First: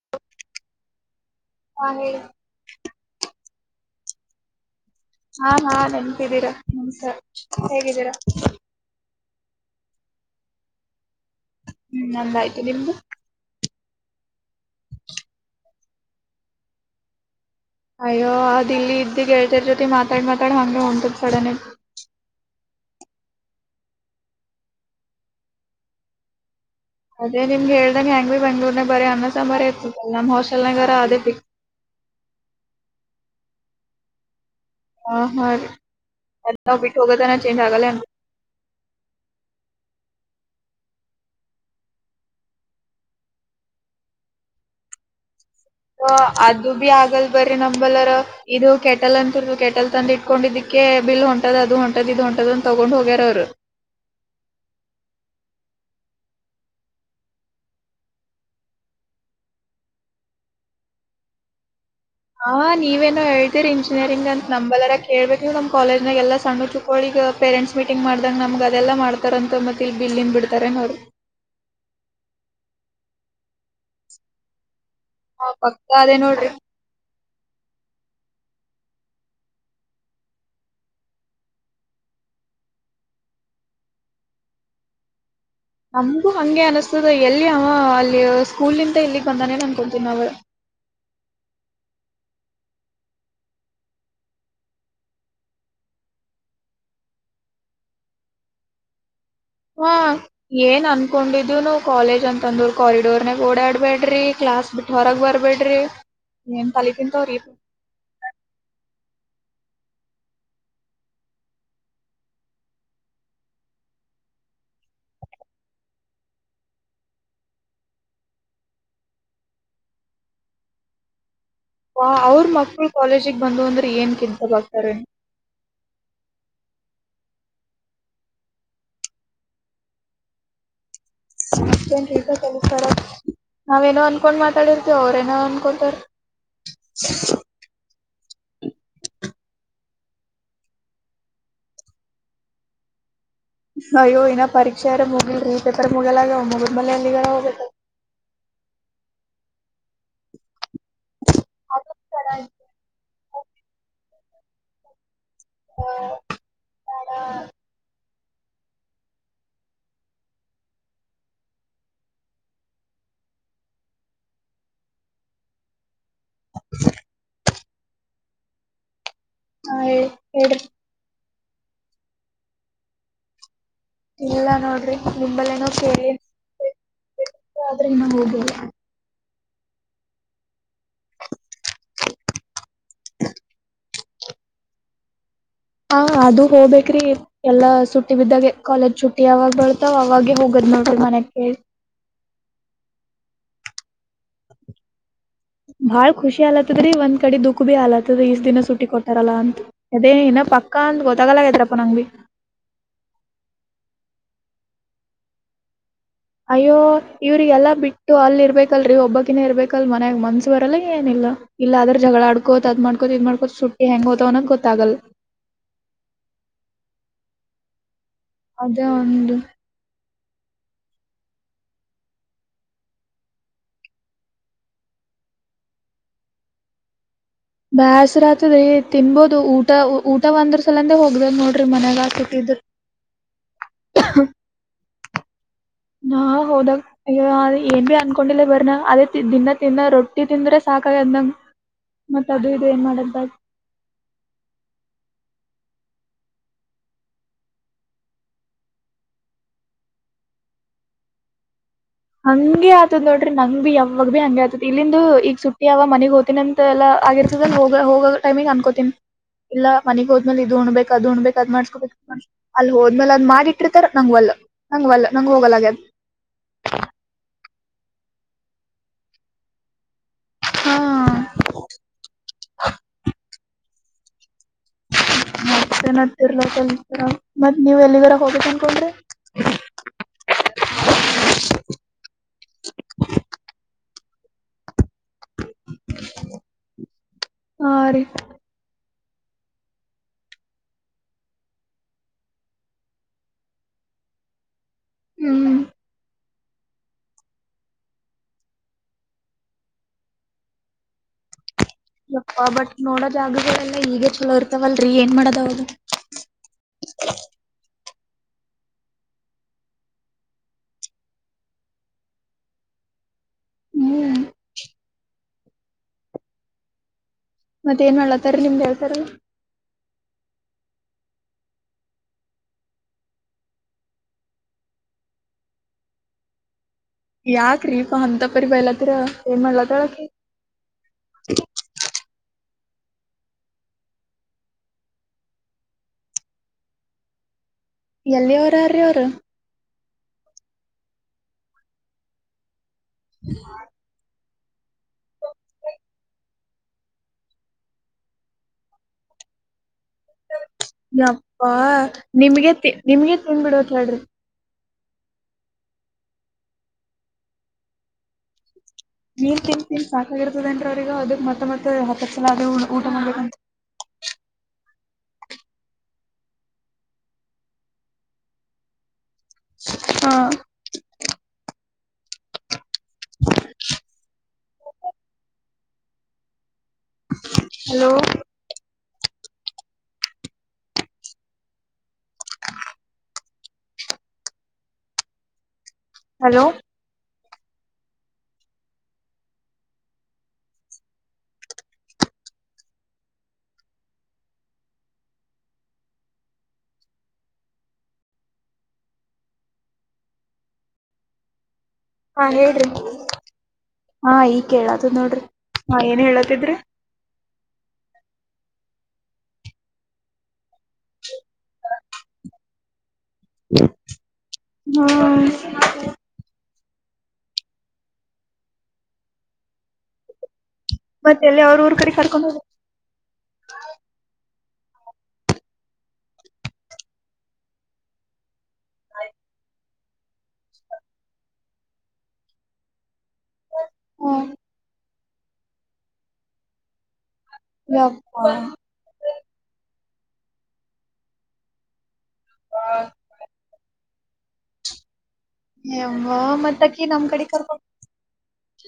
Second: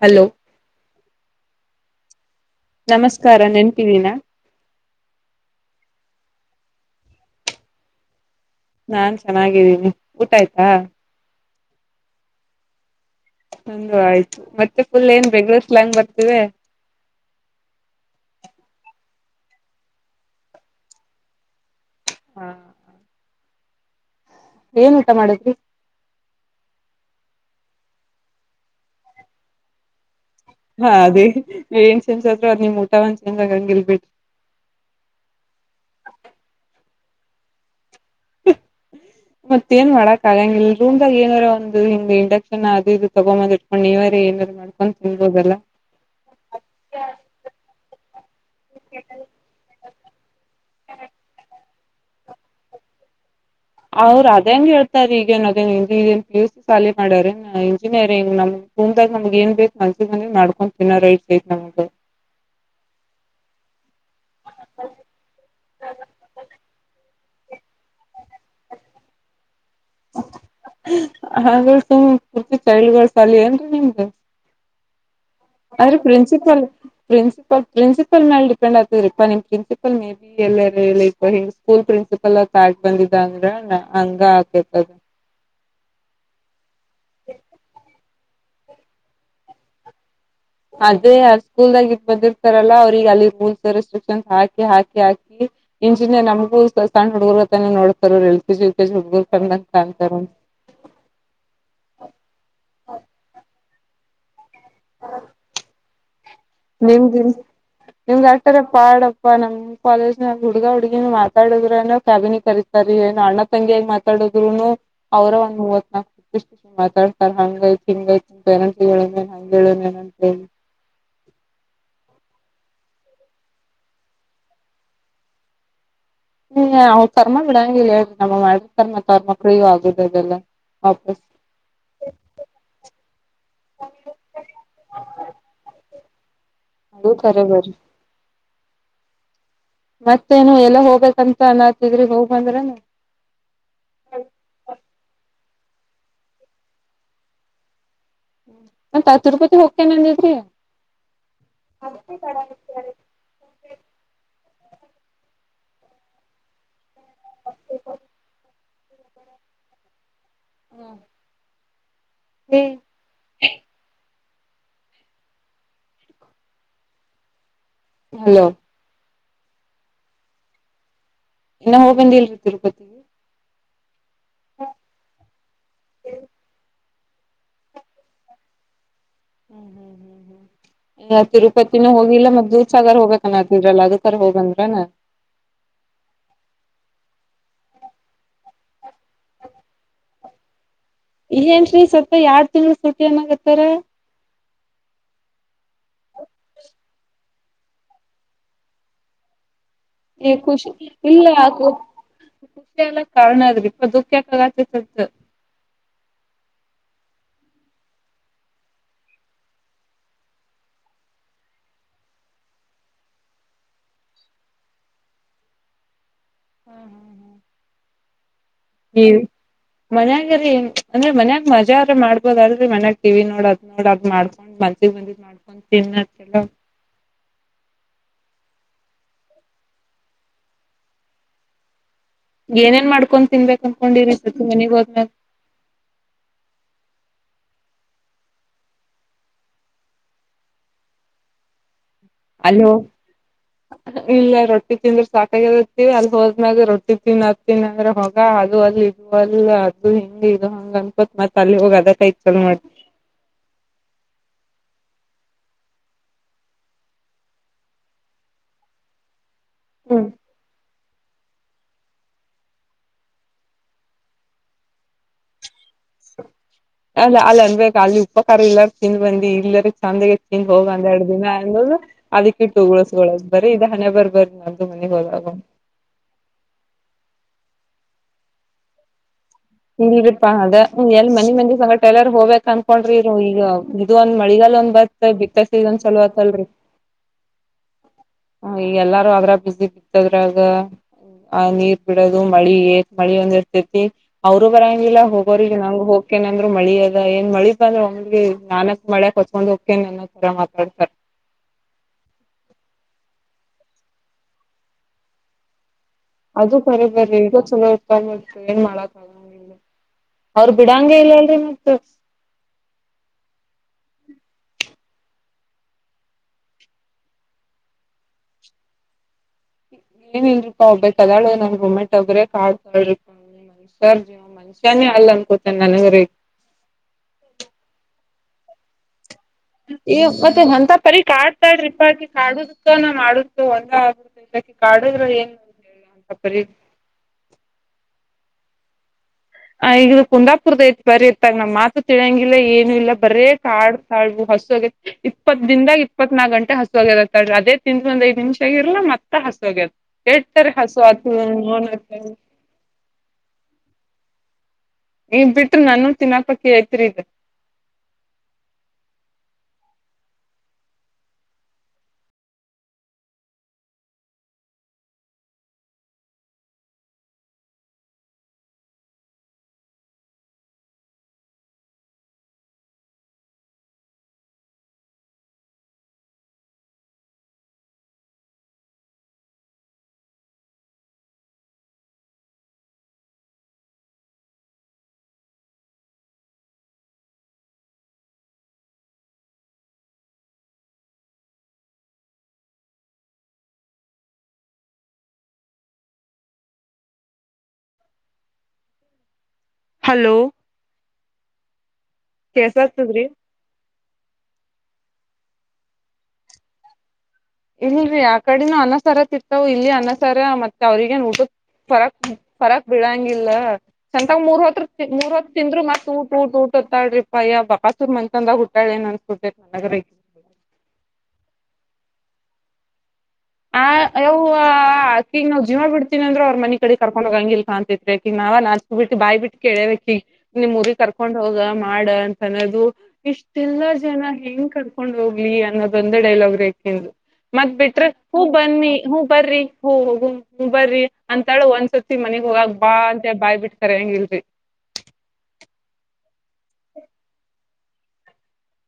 Hello ಹ ಹೇಳ್ ನಮಸ್ಕಾರ ನೆನ್ಪಿದೀನ? ಹಾ ಹಾ ನೆನ್ಪಿದ್ದೀರಾ ನಮಸ್ಕರ ಹೇಗಿದ್ದೀರಾ? ನಾನ್ ಚೆನ್ನಾಗಿದ್ದೀನಿ ಊಟ ಆಯ್ತಾ? ಹ್ಮ್ ನಂದಾಯ್ತು ನಿಮ್ದು ನಂದು ಆಯ್ತು ಮತ್ತೆ ಫುಲ್ ಏನ್ ಬೆಂಗ್ಳೂರ್ ಸ್ಲಾಂಗ್ ಬರ್ತಿವೆ. ಅಯ್ಯೋ ಅದಿಲ್ಲಿ ಇದ್ ಗೆಳ್ತರ್ ಜೊತೆ ಮಾತಾಡ್ ಮಾತಾಡ್ ಹಂಗ ಹೊಂಟದ್ ಸಡನ್ನಾಗ್ ಹ ಏನ್ ಊಟ ಮಾಡುದ್ರಿ? ಅದೇ ನಿಮ್ಗೆ ಹೇಳ್ದಂಗ್ ಹೆಂಗ್ರಿ ಬೆಂಗ್ಳೂರ್ನಾಗ ಬರರಿ ಅನ್ನ ಸಂಬಾರೆ ಇರ್ತದ್ ಹಾ ಅದೇ ನೀ ಏನ್ ಚೇಂಜ್ ಆದ್ರು ಅದು ನಿಮ್ ಊಟ ಒಂದ್ ಚೇಂಜ್ ಆಗಂಗಿಲ್ ಬಿಡ್ ಹ ಹಾ ರೀ ಎಲ್ಲ ಬಿಟ್ಟ ಹೋಗತನ ಚೇಂಜ್ ಆಗಲ್ಲ ಆನ್ ಮತ್ತ ಏನ್ ಮಾಡಕ್ ಆಗಂಗ ಇಲ್ ರೂಮ್ದಾಗ ಏನಾರ ಒಂದು ಹಿಂಗ್ ಇಂಡಕ್ಷನ್ ಅದು ಇದು ತಗೊಬಂದ್ ಇಟ್ಕೊಂಡು ನೀವಾರಿ ಏನಾರ ಮಾಡ್ಕೊಂಡು ತಿನ್ಬೋದಲ್ಲ. ಹ ಅದು ಬಿ ಆಗಲ್ ಬರ್ರಿ ನಂಬಲ್ಲಾರ ಇದು ಕೆಟಲ್ ಅಂತಿರ್ ರು ಕೆಟಲ್ ತಂದ ಇಟ್ಕೊಂಡಿದಕ್ಕೆ ಬಿಲ್ ಹೊಂಟ ಅದು ಹೊಂಟದ್ ಇದು ಹೊಂಟದ್ ಅಂತ್ ತೊಗೊಂಡ್ ಹೋಗ್ಯಾರ ಅವ್ರು. ಅವ್ರ ಅದೇಂಗೆ ಹೇಳ್ತಾರ್ ಈಗೇನ್ ಅದೇನ್ನ್ [unintelligible] ಪಿ ಯು ಸಿ ಸಾಲಿ ಮಾಡ್ಯಾರ ಏನು ಇಂಜಿನಿಯರಿಂಗ್ ನಮ್ ಮುಂದಾಗ ನಮ್ಗ ಏನ್ ಬೆಕ್ ಮನ್ಸಿಗ್ ಬಂದಿದ್ ಮಾಡ್ಕೊ ತಿನ್ನೋ ರೈಟ್ಸ್ ಐತ್ ನಮಗ ಹಾ ನೀವೇನೋ ಹೇಳ್ತಿರಿ ಇಂಜಿನಿಯರಿಂಗ್ ಅಂತ ನಂಬಲ್ಲಾರ ಕೇಳ್ಬೇಕು ನೀವು ನಮ್ ಕಾಲೇಜ್ನಾಗ ಎಲ್ಲ ಸಣ್ಣ ಚುಕ್ಕಳಿಗ ಪೇರೆಂಟ್ಸ್ ಮೀಟಿಂಗ್ ಮಾಡ್ದಾಂಗ ನಮ್ಗ ಅದೆಲ್ಲ ಮಾಡ್ತಾರಂತ ಮ ಹ್ ಹ್ [unintelligible] ತಳಿಗಳ್ ಸಾಲಿ ಏನ್ರೀ ನಿಮ್ದು. ಹಾ ಪಕ್ಕಾ ಅವ್ರು ಅದೇ ನೋಡ್ರಿ ಪ್ರಿನ್ಸಿಪಾಲ್ ಪ್ರಿನ್ಸಿಪಲ್ ಪ್ರಿನ್ಸಿಪಲ್ ಮೇಲ್ ಡಿಪೆಂಡ್ ಆಗ್ತದರಿಪ ನಿಮ್ ಪ್ರಿನ್ಸಿಪಲ್ ಮೇ ಬಿ ಎಲ್ಲರೆ ಇ ಹ್ ಸ್ಕೂಲ್ ಪ್ರಿನ್ಸಿಪಲ್ ಆಗ ದಾಟ್ ಬಂದಿದ್ದ ಅಂದ್ರ ಹಂಗ ಆಗ್ತೇ ಅ ನಮಗು ಹಂಗೆ ಅನಿಸ್ತದ ಯಲ್ಲಿ ಅವ ಅಲ್ಲಿ ಸ್ಕೂಲ್ ನಿಂದ ಇಲ್ಲಿಗ್ ಬಂದಾನೆನ್ ಅನ್ಕೊಂತೀವ್ ನಾವ. ಅದೇ ಆ ಸ್ಕೂಲ್ದಾಗ ಇದ್ ಬಂದಿರ್ತಾರಲ್ಲ ಅವ್ರಗ ಅಲ್ಲಿ ರೂಲ್ಸ್ ರೆಸ್ಟ್ರಿಕ್ಷನ್ಸ್ ಹಾಕಿ ಹಾಕಿ ಹಾಕಿ ಇಂಜಿನಿಯರ್ ನಮಗೂ ಸಣ್ ಹುಡುಗರು ಅತನೆ ನೋಡ್ತಾರೆ ಅವರು L K G U K G ಹುಡ್ಗರು ಹಾ ಏನ್ ಅನ್ಕೊಂಡಿದ್ರುನು ಕಾಲೇಜ್ ಅಂತಂದ್ರು ಕಾರಿಡೋರ್ ನ್ಯಾಗ ಓಡಾಡ್ಬೇ ಡ್ರಿ ಕ್ಲಾಸ್ ಬಿಟ್ಟು ಹೊರಗ್ ಬರ್ಬೇಡ್ರಿ ಏನ್ ತಲಿ ನಿಮಗೆ ತಿಂತಾವ್ರಿ ನಿಮ್ಗೆ ಅಟ್ಟರ ಪಾಡಪ್ಪ ನಮ್ ಕಾಲೇಜ್ನಗ್ ಹುಡ್ಗ ಹುಡ್ಗಿನು ಮಾತಾಡಿದ್ರೇನು ಕ್ಯಾಬಿನಿ ಕರೀತಾರ ಏನ ಅಣ್ಣ ತಂಗಿಯಾಗಿ ಮಾತಾಡುದ್ರುನು ಅವರಂದ ಮೂವತ್ ನಕ್ ಮಾತಾಡ್ತಾರೆ ಹಂಗ ಐತ್ ಹಿಂಗ್ ಐತಿ ಪೇರೆಂಟ್ಸ್ ಹೇಳನ್ ಹಂಗ ಹೇಳೋನಂತ ಹೇಳಿ. ಹಾ ಅವ್ರ ಮಕ್ಕಳ ಕಾಲೇಜಿಗೆ ಬಂದು ಅಂದ್ರೆ ಏನ್ ಕಿತ್ ದಬ್ಬಕ್ತಾರೆ. ನೀವು ಕರ್ಮ ಬಿಡಂಗ ಇಲ್ ಹೇಳಿ ನಮಿಗ್ ಮಾಡಿದ್ ಕರ್ಮ [unintelligible] ಆಗುದು ಅದೆಲ್ಲ ವಾಪ ಮಷ್ಟೇನ್ ಹೇಳ್ತಾ ಕೆಲಸ್ತಾರ ನಾವೇನೋ ಅನ್ಕೊಂಡ್ ಮಾತಾಡಿರ್ತೀವ ಅವ್ರೇನೋ ಅನ್ಕೊತಾರ. ಅದು ಕರೆ ಬರಿ. ಮತ್ತೇನು ಎಲ್ಲ ಹೋಗ್ಬೇಕಂತ ಅನಾತಿದ್ರಿ ಹೋಗ್ ಬಂದ್ರೇನು? ಅಯ್ಯೋ ಇನ್ನ ಪರೀಕ್ಷೆ ಇರ ಮುಗಿಲ್ರಿ. ಪೇಪರ್ ಮುಗಿಯಲ್ಲಾಗ್ಯಾವ್ ಮುಗಿದ್ ಮೇಲೆ ಎಲ್ಲಿಗಾರ ಹೋಬೇಕ ಮತ್ತ್ ನಾ ತಿರುಪತಿ ಹೋಗ್ತೇನ್ ಅಂದಿದ್ರಿ ಹಾ [unintelligible] ಹಾ ಅಡ ಹ್ಮ [unintelligible] [inaudible] ಹಲೋ ಹಾ ಹೇಳಿ ಹೇಳ್ರಿ ಇನ್ನ ಹೋಗ್ಬಂದಿಲ್ರಿ ತಿರುಪತಿಗೆ. ಇಲ್ಲ ನೋಡ್ರಿ ನಿಂಬಲ್ಲೇನೂ ಸೇರಿ ಆದ್ರೆ ಇನ್ನ ಹೋಗಿಲ್ರಿ. ಹ್ಮ್ ಹ್ಮ್ ಹ್ಮ್ ಹ್ಮ್ ಈಗ ತಿರುಪತಿನೂ ಹೋಗಿಲ್ಲ ಮತ್ತ ದೂದಸಾಗರ್ ಹೋಬೇಕನತಿದ್ರಲ್ಲ ಅದಕರ ಹೋಬಂದ್ರೇನ. ಹಾ ಅದು ಹೋಬೇಕ್ರಿ ಎಲ್ಲಾ ಸುಟ್ಟಿ ಬಿದ್ದಾಗೆ ಕಾಲೇಜ್ ಚುಟ್ಟಿ ಯಾವಾಗ್ ಬರುತ್ತೆ ಅವಾಗೆ ಹೋಗದ್ ನೋಡ್. ಇಲ್ಲೇನ್ರಿ ಸತ್ಯ ಯಾ ಯಡ್ ತಿಂಗಳು ಸುಟ್ಟಿ ಅನ್ನಕತ್ತಾರ. ಬಾಳ್ ಖುಷಿ ಅಲತ್ತದ್ರಿ ಒಂದ್ ಕಡೆ ದುಕ್ ಕ್ಕ್ ಬಿ ಅಲತ್ತದ ಈಷ್ಟ್ ದಿನ ಸುಟ್ಟಿ ಕೊಟ್ಟಾರಲ್ಲಾ ಅಂತ್ ಈ ಖುಷಿ ಇಲ್ಲ ಆಕ ನಂಗ್ ಬಿ ಖುಷಿ ಎಲ್ಲ ಕಾರಣ ಆದ್ [unintelligible] [unintelligible] ಅಯ್ಯೋ ಇವ್ರಿಗೆಲ್ಲಾ ಬಿಟ್ಟು ಅಲ್ಲಿ ಇರ್ಬೇಕಲ್ರಿ ಒಬ್ಬಾಕಿನೇ ಇರ್ಬೇಕಲ್ ಮನ್ಯಾಗ ಮನ್ಸು ಬರಲ್ಲ ಏನಿಲ್ಲಾ ಇಲ್ಲ ಅದ್ರ ಜಗಳ ಆಡ್ಕೋತ ಅದ್ ಮಾಡ್ಕೊತ ಇದ್ ಮಾಡ್ಕೋತ ಸುಟ್ಟಿ ಹೆಂಗ್ ಹೋತವನ್ನದ್ ಗೊತ್ತಾಗಲ್ ಹ್ಮ್ ಹ್ಮ್ ಹ್ಮ್ ಅದೇ ಒಂದು ಮನ್ಯಾಗರಿ ಅಂದ್ರೆ ಮನ್ಯಾಗ ಮಜಾ ಅರ ಮಾಡ್ಬೋದಲ್ರಿ ಮನ್ಯಾಗ ಟಿವಿ ನೋಡ್ ಅದ್ ನೋಡ್ ಅದ್ ಮಾಡ್ಕೊಂಡ್ ಮನ್ಸಿಗ್ ಬಂದಿದ್ ಮಾಡ್ಕೊಂಡ್ ತಿನ್ನದ್ ಕೆಲ ಬ್ಯಾಸ್ರಾತದ್ರಿ ತಿನ್ಬೋದು ಊಟ ಊಟ ಒಂದ್ರ ಸಲಂದೆ ಹೋಗ್ದದ ನೋಡ್ರಿ ಮನ್ಯಾಗ. ಸುಟ್ಟಿದ್ದು. ಏನೇನ್ ಮಾಡ್ಕೊಂಡ್ ತಿನ್ಬೇಕ್ ಕನ್ಕೊಂಡಿರ [unintelligible] ಮನೆಗೆ ಹೋದಾಗ್ ನಾ ಹೋದಾಗ್ ಅಯ್ಯೋ ಏನ್ ಅವಿ ಅನ್ಕೊಂಡಿಲ್ಲ ಬರನ ಅದೇ ದಿನ ತಿನ್ನ ರೊಟ್ಟಿ ತಿಂದ್ರೆ ಸಾಕಾಗ್ಯದ್ ನಮ್ ಅಲೋ ಇಲ್ಲ ರೊಟ್ಟಿ ತಿಂದ್ರ ಸಾಕ್ ಗವಿ ಅಲ್ಲಿ ಹೋದ್ಮ್ಯಾಗ ರೊಟ್ಟಿ ತಿನ್ ಅದ್ ತಿನ್ನಂದ್ರೆ ಹೋಗ ಅದು ಅಲ್ಲಿ ಇದು ಅಲ್ ಅದು ಹಿಂಗ ಇದು ಹಂಗ ಅನ್ಕೋತ್ ಮತ್ತ ಅಲ್ಲಿ ಹೋಗ ಅ ಹಂಗೆ ಆತದ್ ನೋಡ್ರಿ ನಂಗ್ ಬಿ ಯಾವಾಗ ಬಿ ಹಂಗೆ ಆತದ್ ಇಲ್ಲಿಂದು ಈಗ ಸುಟ್ಟಿ ಅವ ಮನೆಗ್ ಹೋತಿನಿ ಅಂತೆ ಎಲ್ಲಾ ಆಗಿರ್ತದ ಹೋಗ ಹೋಗ ಟೈಮಿಗ್ ಅನ್ಕೋತಿನ್ ಇಲ್ಲ ಮನೆಗ್ ಹೋದ್ಮೆಲೆ ಇದು ಉಣ್ಬೇ ಅದ್ ಉಣ್ಬೇಕ್ ಅದ್ ಮಾಡ್ಸ್ಕೋಬೇಕ್ ಅಲ್ಲಿ ಹೋದ್ಮೇಲೆ ಅದ್ ಮಾಡಿಟ್ಟಿರ್ತಾರ ನಂಗ್ವಲ್ಲ ನಂಗ್ವಲ್ಲ ನಂಗ ಹೋಗಲ್ ಆಗ್ಯದ್ ಅಲ್ಲ ಅಲ್ಲಿ ಅನ್ಬೇಕ ಅಲ್ಲಿ ಉಪ್ಪ ಕಾರ ಎಲ್ಲಾರು ತಿಂದ ಬಂದಿ ಇಲ್ಲರ ತಂದೆಗೆ ತಿಂದ್ ಹೋಗ ಹಾ ಒಂದೆರಡು ದಿನ ಅನ್ನೊದು ಅದಿಕ್ಕಿಟ್ಟು ಉಗುಳಿಸ್ ಕೊಳ್ಳೋದ್ ಬರೀ ಇದ ಹಣೇಬರ್ ಬರ್ದ್ [unintelligible] ಮತ್ತಏನ ಹತ್ತರ್ಲ [unintelligible] ಮತ್ ನೀವ್ ಎಲ್ಲಿವರ ಹೋಗಬೇಕ್ ಅನ್ಕೊಂಡ್ರಿ. ಇ ಇಪಾ ಅದ ಎಲ್ಲಿ ಮನಿ ಮಂದಿ ಸಂಗ ಟೈಲರ್ ಹೋಗ್ಬೇಕಕ್ ಅನ್ಕೊಂಡ್ರಿ ಇ ಈಗ ಇದು ಒಂದ್ ಮಳಿಗಾಲ ಒಂದ್ ಬರ್ ಬಿತ ಸೀಸನ್ ಚಲೋ ಆತಲ್ರಿ ಹಾ ರೀ ಈ ಎಲ್ಲಾ ಅ್ರ ಬಿಸಿ ಬಿತ್ತದ್ರಾಗ ಆ ನೀರ್ ಬಿಡೋದು ಮಳಿ ಮಳಿ ಒಂದ ಇರ್ತತಿ ಅವರು ಬರಂಗಿಲ್ಲ ಹೋಗಿರಿ ಹ್ಮ್ ನಾ ಹೋಗಕೆ ನ ಮಳಿ ಅದ ಏನ್ ಮಳಿ ಬಂದ್ರ ನಾಲಕ್ ಮಳ್ಯಕ್ ಹೊತ್ಕೊಂಡ್ ಕೆನ್ನ ತರ ಮಾತಾಡ್ತಾರ. ಯಪ್ಪ ಬಟ್ ನೋಡೋದ ಆಾಗೆಲ್ಲ ಈಗ ಚಲೋ ಇರ್ತವಲ್ರರಿ ಏನ್ ಮಾಡೋದ ಅವಾಗ. ಅದು ಬರಿ ಬರಿ ಈಗ ಚಲೋ ಏನ್ ಮಾಡಕ್ ಆಂಗ ಅವ್ರು ಬಿಡಂಗ ಇಲ್ಲ ಅಲ್ರರಿ ಮತ್ತ. ಹ್ಮ್ ಮತ್ತೆ ಏನ್ ಮಾಡ್ಲತಾರ ನಿಮ್ದ ಹೇಳ್ತಾರ ಏನಲ್ರಿಪಾ ಒಬ್ಬಬೇಕಕ್ ಕದಾಳು ನನ್ ಗೊಮ್ಮೆಟ್ಟ ಒಬ್ರೇ ಕಾಳ್ ಕಾಳಿಪ ಮನುಷ್ಯರ್ ಜೀವ ಮನ್ಷ್ಯಾನೇ ಅಲ್ಲ ಅನ್ಕೋತನ್ ನನಗ್ರ ಯಾಕ್ರೀ ಪ ಅಂತ ಪರಿ ಬಯಲತ್ತರ ಏ ಮತ್ತೆ ಅಂತ ಪರಿ ಕಾಡ್ತಾಡ್ರಿಪ್ಪಾ ಕಾಡುದಕ್ಕ ನ ಆಡುತ್ತು ಒಂದ ಆಗ್ ಇಕ ಕಾಡುದ್ರ ಏನು ಅಂತ ಹೇಳ ಅಂತ ಪರ ಎಲ್ಲಿ ಅವರರೀ ಅವರು. ಆ ಇದು ಕುಂದಾಪುರ್ದ ಐತ್ ಬರಿ ಇಐತ್ತಾಗ ನಮ್ ಮಾತು ತಿಳಿಯಂಗಿಲ್ಲ ಏನು ಇಲ್ಲ ಬರೇ ಕಾಡ್ ಕಾಳವು ಹಸ್ ಇಪ್ಪತ್ತ್ ದಿನದಾಗ್ ಇಪ್ಪತ್ನಾಕ್ ಗಂಟೆ ಹಸ ಹೋಗಿತ್ತರಿ ಅದೇ ತಿಂದ್ ಒಂದ ಐದು ನಿಮಿಷ ಆಗಿರಲ್ಲ ಮತ್ತ ಹಸ್ವಾಗತ್ ಯಪ್ಪಾ ಆತು ನಿಮಗೆ ನಿಮ್ಗೆ ತಿನ್ ಬಿಡೋಕ್ ಹೇಳ್ರಿ. ನೀ ಬಿಟ್ರ ನನ್ನು ತಿನಾಪಕಿ ಐತ್ರಿ ಇದ್ ನೀನ್ ತಿಂದ ತಿನ್ ಸಾಕಾಗಿರ್ತದೇನ್ರಿ ಅವ್ರಿಗ ಅದಕ್ ಮತ್ತೆ ಮತ್ತೆ ಹತ್ತತ್ಸಲ ಆದೆ ಊಟ ಮಾಡ್ಬೇಕಂತ್ ಹಾ ಹಲೋ ಹಲೋ ಹಲೋ ಹಾ ಹೇಳ್ರಿ ಕೇಸತದ್ರಿ ಹಾ ಈ ಕೇಳಾತ್ ನೋಡ್ರಿ ಹಾ ಏನ್ ಹೇಳತಿದ್ರಿ? ಇಲ್ರಿ ಆ ಕಡೆನು ಅನ್ನ ಸರ ತಿಂತಾವು ಇಲ್ಲಿ ಅನ್ನ ಸಾರೆ ಮತ್ತೆ ಅವ್ರಗೇನ ಉಟುಕ್ ಫರಕ್ ಫರಾಕ್ ಬೀಳ ಗಿಲ್ಲ ಸಂತಂಗ ಮೂರ್ ಹೊತ್ರ ಮೂರ್ ಹ್ಮ್ ಹೊತ್ ತಿಂದ್ರು ಮತ್ ಊಟ್ ಊಟ್ ಊಟ್ ತೊತ್ತಾಳ್ರಿ ಪಯ್ಯ ಬಕಾಸೂರ್ ಮನ್ತನ್ದಾಗ್ ಹುಟ್ಟಾಳ ಏನ್ ಅನ್ಸುತ್ತೆ ನನಗರಿ. ಮತ್ತೆ ಎಲ್ಲಿ ಅವ್ರ ಊರ್ ಕಡೆ ಕರ್ಕೊಂಡ್ ಹೋದೆ. ಆ ಯವ್ವ ಆಕಿಗ್ ನಾವ್ ಜೀವಾ ಬಿಡ್ತೀ ಅಂದ್ರರು ಅವ್ರ್ ಮನಿ ಕಡಿ ಕರ್ಕೊಂಡ್ ಹೋಗ ಹಂಗಿಲ್ ಕಾಣ್ತತ್ರಿ ಅಕಿ ನಾವ ನಾಚ್ಕ ಬಿಟ್ಟಿ ಬಾಯ್ ಬಿಟ್ಟ ಕೇಳಿವ್ ಅಕಿಗ್ ನಿಮ್ ಊರಿಗ್ ಕರ್ಕೊಂಡ್ ಹೋಗ ಮಾಡ ಅಂತ ಅನ್ನೋದು ಇಷ್ಟ ಇಲ್ಲ ಜನ ಹೋಗ ಹೆಂಗ್ ಕರ್ಕೊಂಡ್ ಹೋಗ್ ಲಿ ಅನ್ನೋದೊಂದೇ ಡೈಲಾಗ್ ರೀ ಅಕಿಂದು. ಮತ್ ಬಿಟ್ರ ಹೂ ಯಪ್ಪಾ ಬನ್ನಿ ಹೂ ಬರ್ರಿ ಹ ಹೋಗೋಣ ಬರ್ರಿ ಅಂತಾಳು ಒಂದ್ಸತ್ ಮನೆಗ್ ಹೋಗಾಗ ಬಾ ಅಂತ ಬಾಯ್ ಬಿಡ್ತಾರೆ ಹೆಂಗಿಲ್ಲ. [inaudible] ಹ ಮ್ಮ ಮತ್ತಕಿ ನಮ್ ಕಡೆ ಕರ್ಕೊಂಡು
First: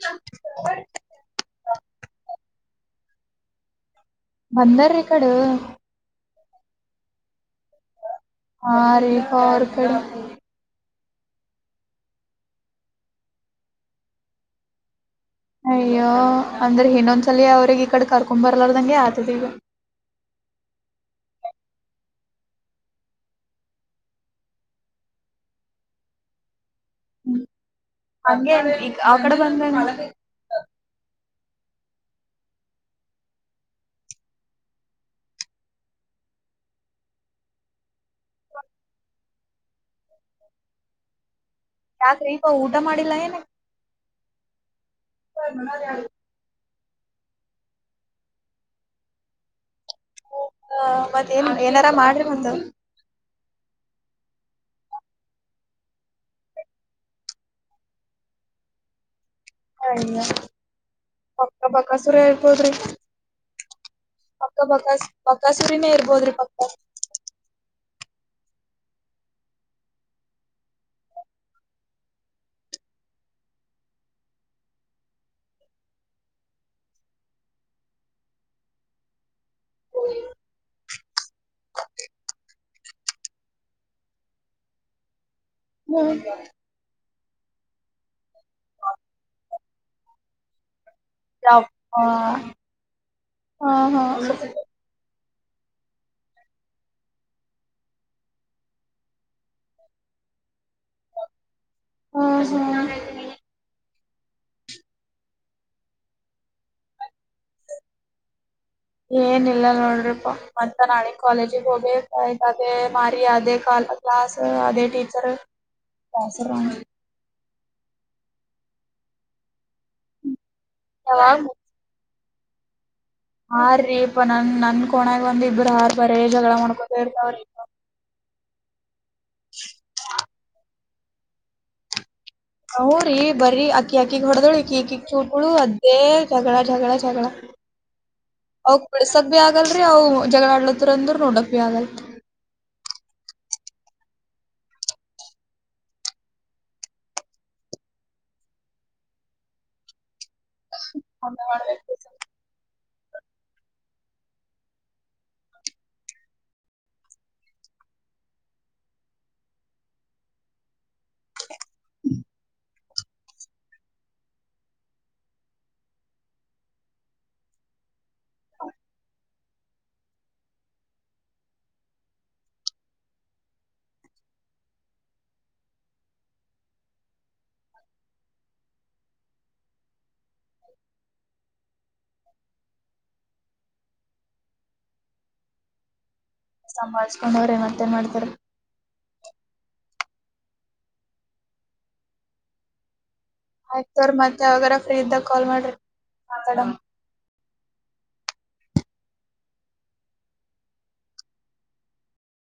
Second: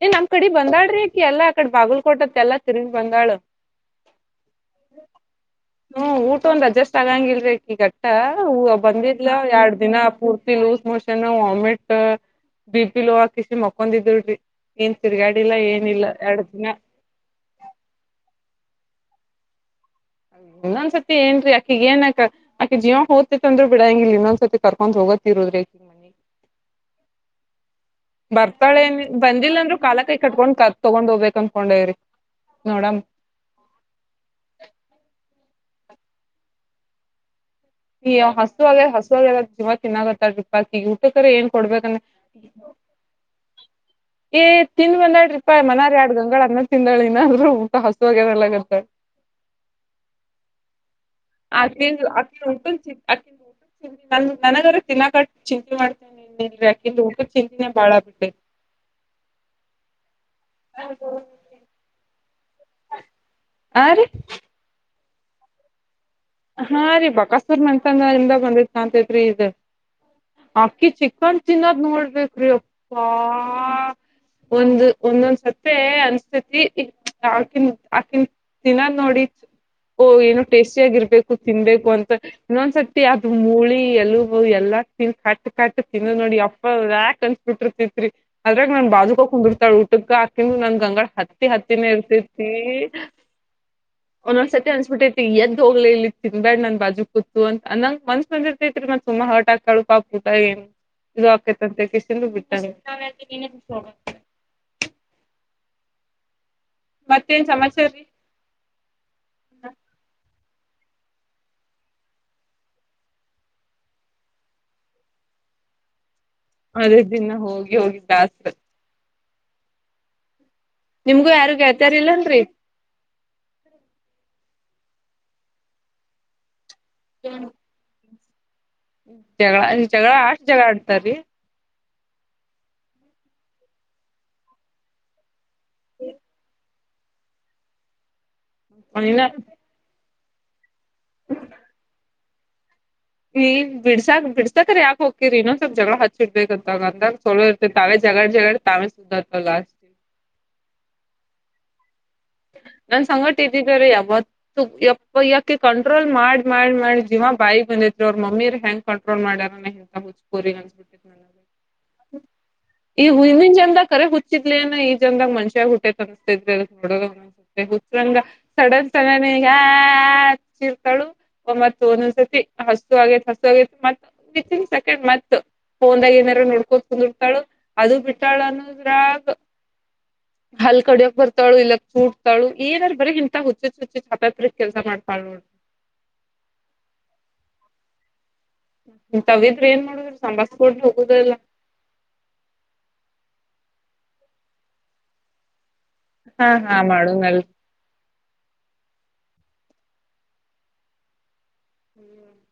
ಏ ನಮ್ ಕಡೆ ಬಂದಾಳ್ರಿಕಿ ಎಲ್ಲ ಆ ಕಡೆ ಬಾಗಲ್ಕೋಟತ್ತ ಎಲ್ಲಾ ತಿರುಗಿ ಬಂದಾಳ ಬಂದಾರ ಇ ಕಡ ಒಂದು ಅಡ್ಜೆಸ್ಟ್ ಆಗಂಗಿಲ್ರಿ. ಈಗಟ್ಟ ಹೂ ಹಾ ಬಂದಿದ್ಲ ರೀಪಾ ಅವ್ರ ಎರಡ್ ಕಡೆ ದಿನ ಪೂರ್ತಿ ಲೂಸ್ ಮೊಶೇನ್. ಚನ ವಾಮಿಟ್ ಬಿಪಿ ಲೋ ಹಾಕ್ಯಾಸಿ ಮಕ್ಕೊಂಡಿದ್ಲು ರೀ. ಎನ್. ಅಯ್ಯೋ ಅಂದ್ರೆ ಇನ್ನೊಂದ್ಸಲ ಅವ್ರಗ್ ಈ ಕಡೆ ಕರ್ಕೊಂಡ್ ಬರ್ಲಾರದಂಗೆ ಆತ ಇದೀಗ. ಇನ್ನೊಂದ್ಸರ್ತಿ ಏನ್ರೀ ಅಕಿಗ್ ಏನ್ಯಾಕ ಆಕಿ ಜೀವ ಹೋಗ್ತಿತ್ ಅಂದ್ರರು ಬಿಡಹಂಗಿಲ್ಲಿ ಇನ್ನೊಂದ್ಸರ್ತಿ ಕರ್ಕೊಂಡು ಹೋಗತಿರೋದ್ರಿ ಹಂಗೆ ಈಗ ಬರ್ತಾಳೆನ ಆ ಕಡೆ ಬಂದಿಲ್ಲ ಅಂದ್ರು ಬಂದಂಗ ಕಾಲ ಕೈ ಕಟ್ಕೊಂಡ್ ಕ ತಗೊಂಡ್ ಹೋಗ್ಬೇಕನ್ ಕೋಂಡೇವ್ರಿ ನೋಡಮ್ ಏಯ್ ಹಸುವಾಗ್ಯಾದ ಹಸುವಾಗ್ಯಾದಂತ ಜೀವ ತಿನ್ನಾಕತ್ಯಾಳರಿಪ್ಪ ಆಕಿಗಿ ಊಟಕ್ರ ಏನ್ ಕೊಡ್ಬೇಕನು ಯಾಕ್ರೀಪಾ ಊಟ ಮಾಡಿಲ್ಲ ಏನ ಏ ತಿಂದಬಂದಾಳ ರಿಪ ಮನಾರ್ ಆ್ಯಡ್ ಗಂಗಾಳ ಅನ್ನ ತಿಂದಾಳ ಇನ್ನಾದ್ರು ಊಟ ಹಸುವಾಗದಲಾಗ್ಯತ. [unintelligible] ಮತ್ತೇನ್ ಏನಾರ ಮಾಡ್ರಿ ಮತ್ತ. ನ ನನಗರ ತಿನ್ನಾಕಟ್ಟ ಚಿಂತೆ ಮಾಡ್ತೇನ್ರಿ ಇಲ್ ಆಕಿಂದು ಊಟದ ಚಿಂತಿನೇ ಬಾಳ ಆಗಿ ಬಿಟ್ಟೆತ್. ಹಯ್ಯ ಪಕ್ಕ ಬಕಾಸುರೆ ನೊಡ್ರಿ ಹಾ ರೀ ಪಕ್ಕ ಬಕಾಸು ಬಕಾಸುರಿನೇ ಇರ್ ಹಾ ರೀ ಬಕಾಸೂರ್ ಮನೆತನದಿಂದ ಬಂದಿದ್ ಕಾಣ್ತೈತ್ರಿ ಇದು ಆಕಿ ಚಿಕನ್ ತಿನ್ನದ್ ನೋಡಬೇಕ್ರಿ ಎಪ್ಪಾ ಒಂದು ಒಂದೊಂದು ಸತಿ ಅನ್ಸತೈತಿ ಅಕಿನ್ ಅಕಿ ತಿನ್ನೋದ್ ನೋಡಿ ಒ ಏನೋ ಟೇಸ್ಟಿ ಆಗಿರ್ಬೇ ತಿನ್ಬೇಕು ಅಂತ ಇನ್ನೊಂದ್ಸತಿ ಅದು ಮೂಳಿ ಎಲಬು ಎಲ್ಲಾ ತಿನ್ [unintelligible] ಕಟ್ ತಿನ್ನೋದ್ ನೋಡಿ ಎಪ್ಪ ವ್ಯಾಕ್ ಕನ್ಸ್ ಬಿಟ್ಟಿರ್ತಿತ್ರಿ ಅದ್ರಾಗ ನನ್ ಬಾಜೂಕ ಕುಂದಿರ್ತಾಳ ಊಟಕ್ಕ ಹಾಕಿಂದ್ ನನ್ ಗಂಗಳ ಹತ್ತಿ ಹತ್ತಿನ ಯಪ್ಪಾ ಹಾ ಇರ್ತೈತಿ ಹಾ ಒಂದೊದ್ಸತಿ ಹಾ ಅನ್ಸ್ಬಿಟ್ಟೈ ಇ ಎದ್ದ ಹೋಗ್ಲೆ ಇಲ್ಲಿ ತಿನಬ್ಯಾಡ್ ನನ್ ಬಾಜು ಕೂತ್ತು ಅಂತ ಅನ್ನಂಗ ಮನ್ಸ್ ಬಂದಿರ್ತೈತ್ರಿ ಮತ್ತ್ ಸುಮಾ ಹರ್ಟ್ ಆಗ್ತಾಳು ಪಾಪ ಊಟ ಏನ್ ಇದು ಆಕ್ಯತಂತ್ ಕ್ಯಾಸಿಂದ್ ಹಾ ಬಿಟ್ಟನಿ. ಮತ್ತೇನ್ ಸಮಾಚಾರೀ ಏನ ಇಲ್ಲ ನೋಡ್ರಿಪ ಮತ್ ನಾಳೀ ಕಾಲೇಜಗಿ ಹೋಬೇಕ್ ಅದೆ ಮಾರಿ ಆದೆ ಕ್ಲಾಸ್ ಆದೆ ಟೀಚರ್ ಕ್ಲಾಸರ್ ಅದೇ ದಿನ ಹೋಗ್ ಗೆ ಹೋಗಿದಾಸ್ತ್ ನಿಮ್ಗೂ ಯಾರುಗ್ [unintelligible] ಇಲ್ಲನ್ರಿ? ಹಾರಿ ಪ್ಪ ನನ್ ನನ್ ಕೋಣ್ಯಾಗ ಒಂದ ಇಬ್ಬರು ಹಾರ್ ಬರೆ ಜಗಳ ಮಾಡ್ಕೊ [unintelligible] ಜಗಳ ಜಗಳ ಆಷ್ಟ್ ಜಗಳಾಡ್ ತರಿ ಹೂ ರೀ ಬರಿ ಅಕಿ ಆಕ್ಕಿಗ್ ಹೊಡ್ದಳ ಇಕಿ ಈಕಿಗ್ ಚೂಟ್ ಗಳು ಅದೇ ಜಗಳ ಜಗಳ ಜ [unintelligible] ಅವಕ್ ಇನ್ನ ಬಿಡ್ಸಾಕ್ ಬೀ ಆಗ್ಲರಿ ಜಗಳಾಳ್ಳತ್ರರ ನೋಡಕ್ ಬಿ ಆಗಲ್ಲ ನೀ ಬಿಡಸಾ ಬಿಡ್ಸಾಕರ್ ಯಕೆ ಹೋಗಕಿರಿ ಇನ್ನೊ ಸ್ವಲ್ಪ್ ಜಗಳ ಹಚ್ಚಿಡ್ಬೇಕಂತ ಅಂದಾಗ ಸೋಲೋ ಇರ್ತಿ ತಾವೇ ಜಗಳ ಜಗ ತಾವೇ ಸುದ್ದತಲ್ಲಾಸ್ತಿ ಲಾಸ್ಟ್ಗಿ [unintelligible] ನನ್ ಸಂಗಟ ಇದ್ದಿದ್ರ ಯಾವತ್ತು ಯಪ್ಪ್ಯಕಿ ಕಂಟ್ರೋಲ್ ಮಾಡಿ ಮಾಡಿ ಮಾಡಿ ಜೀಿವಾ ಬಾಯಿ ಬಂದಿದ ಅವ್ರ ಮಮ್ಮಿರ್ ಹೆಂಗ್ ಕಂಟ್ರೋಲ್ ಮಾಡ್ಯಾರ ಎಂತ ಹುಚ್ಕೋರಿ ಅನ್ಸ್ಬಿಟ್ಟತ್ ನನ ಈ ಹಮನ್ ಜನಂದ ಕರೆ ಹುಚ್ಚಿದ್ಲನ ಈ ಜಂದದಾಗ ಮನ್ಷ್ಯಾಗ ಹುಟ್ಟೇತ್ ಅನ್ಸ್ತಿದ್ರಿ ನಡ ಒಂದ ಹುಚ್ರಂಗ ಸಡನ್ ಸಡನ್ ಆಿರ್ತಾಳು ಮತ್ ಒಂದೊಂದ್ಸತಿ ಹಸು ಆಗೇತ್ ಹಸು ಆಗೇತಿ ಮತ್ ವಿತ್ನ್ ಸೆಕೆಂಡ್ ಮತ್ ಫೋನ್ದಾಗ ಏನಾರ ನೋಡ್ಕೋದ ಕುಂದಿರ್ತಾಳು ಅದು ಬಿಟ್ಟಾಳ ಅನ್ನೋದ್ರಾಗ ಹಲ್ ಕಡಿಯಕ್ ಬರ್ತಾಳು ಇಲ್ಲ ಏನಾರೂ ಬರಿ ಇಂತಾ ಹು [unintelligible] ಸಂಭಾಳ್ಸ್ಕೊಂಡ್ ಹೋಗ್ರಿ ಮತ್ತೇನ ಮಾಡ್ತಾರ ಇಂತ್ತವಿದ್ರರು ಏನ್ ಮಾಡುದ್ರ ಸಂಬಸ್ಕೋಡ್ ಹೋಗುದಲ್ಲ ಆಯ್ತವ್ರ ಮತ್ತೆ ಅವಗಾರ ಫ್ರೀ ಇದ್ದಾಗ ಕಾಲ್ ಮಾಡ್ರಿ ಹಾ ಮಾತಾಡಮ್. ಹಾ ಮಾಡು ನಲ್ [inaudible]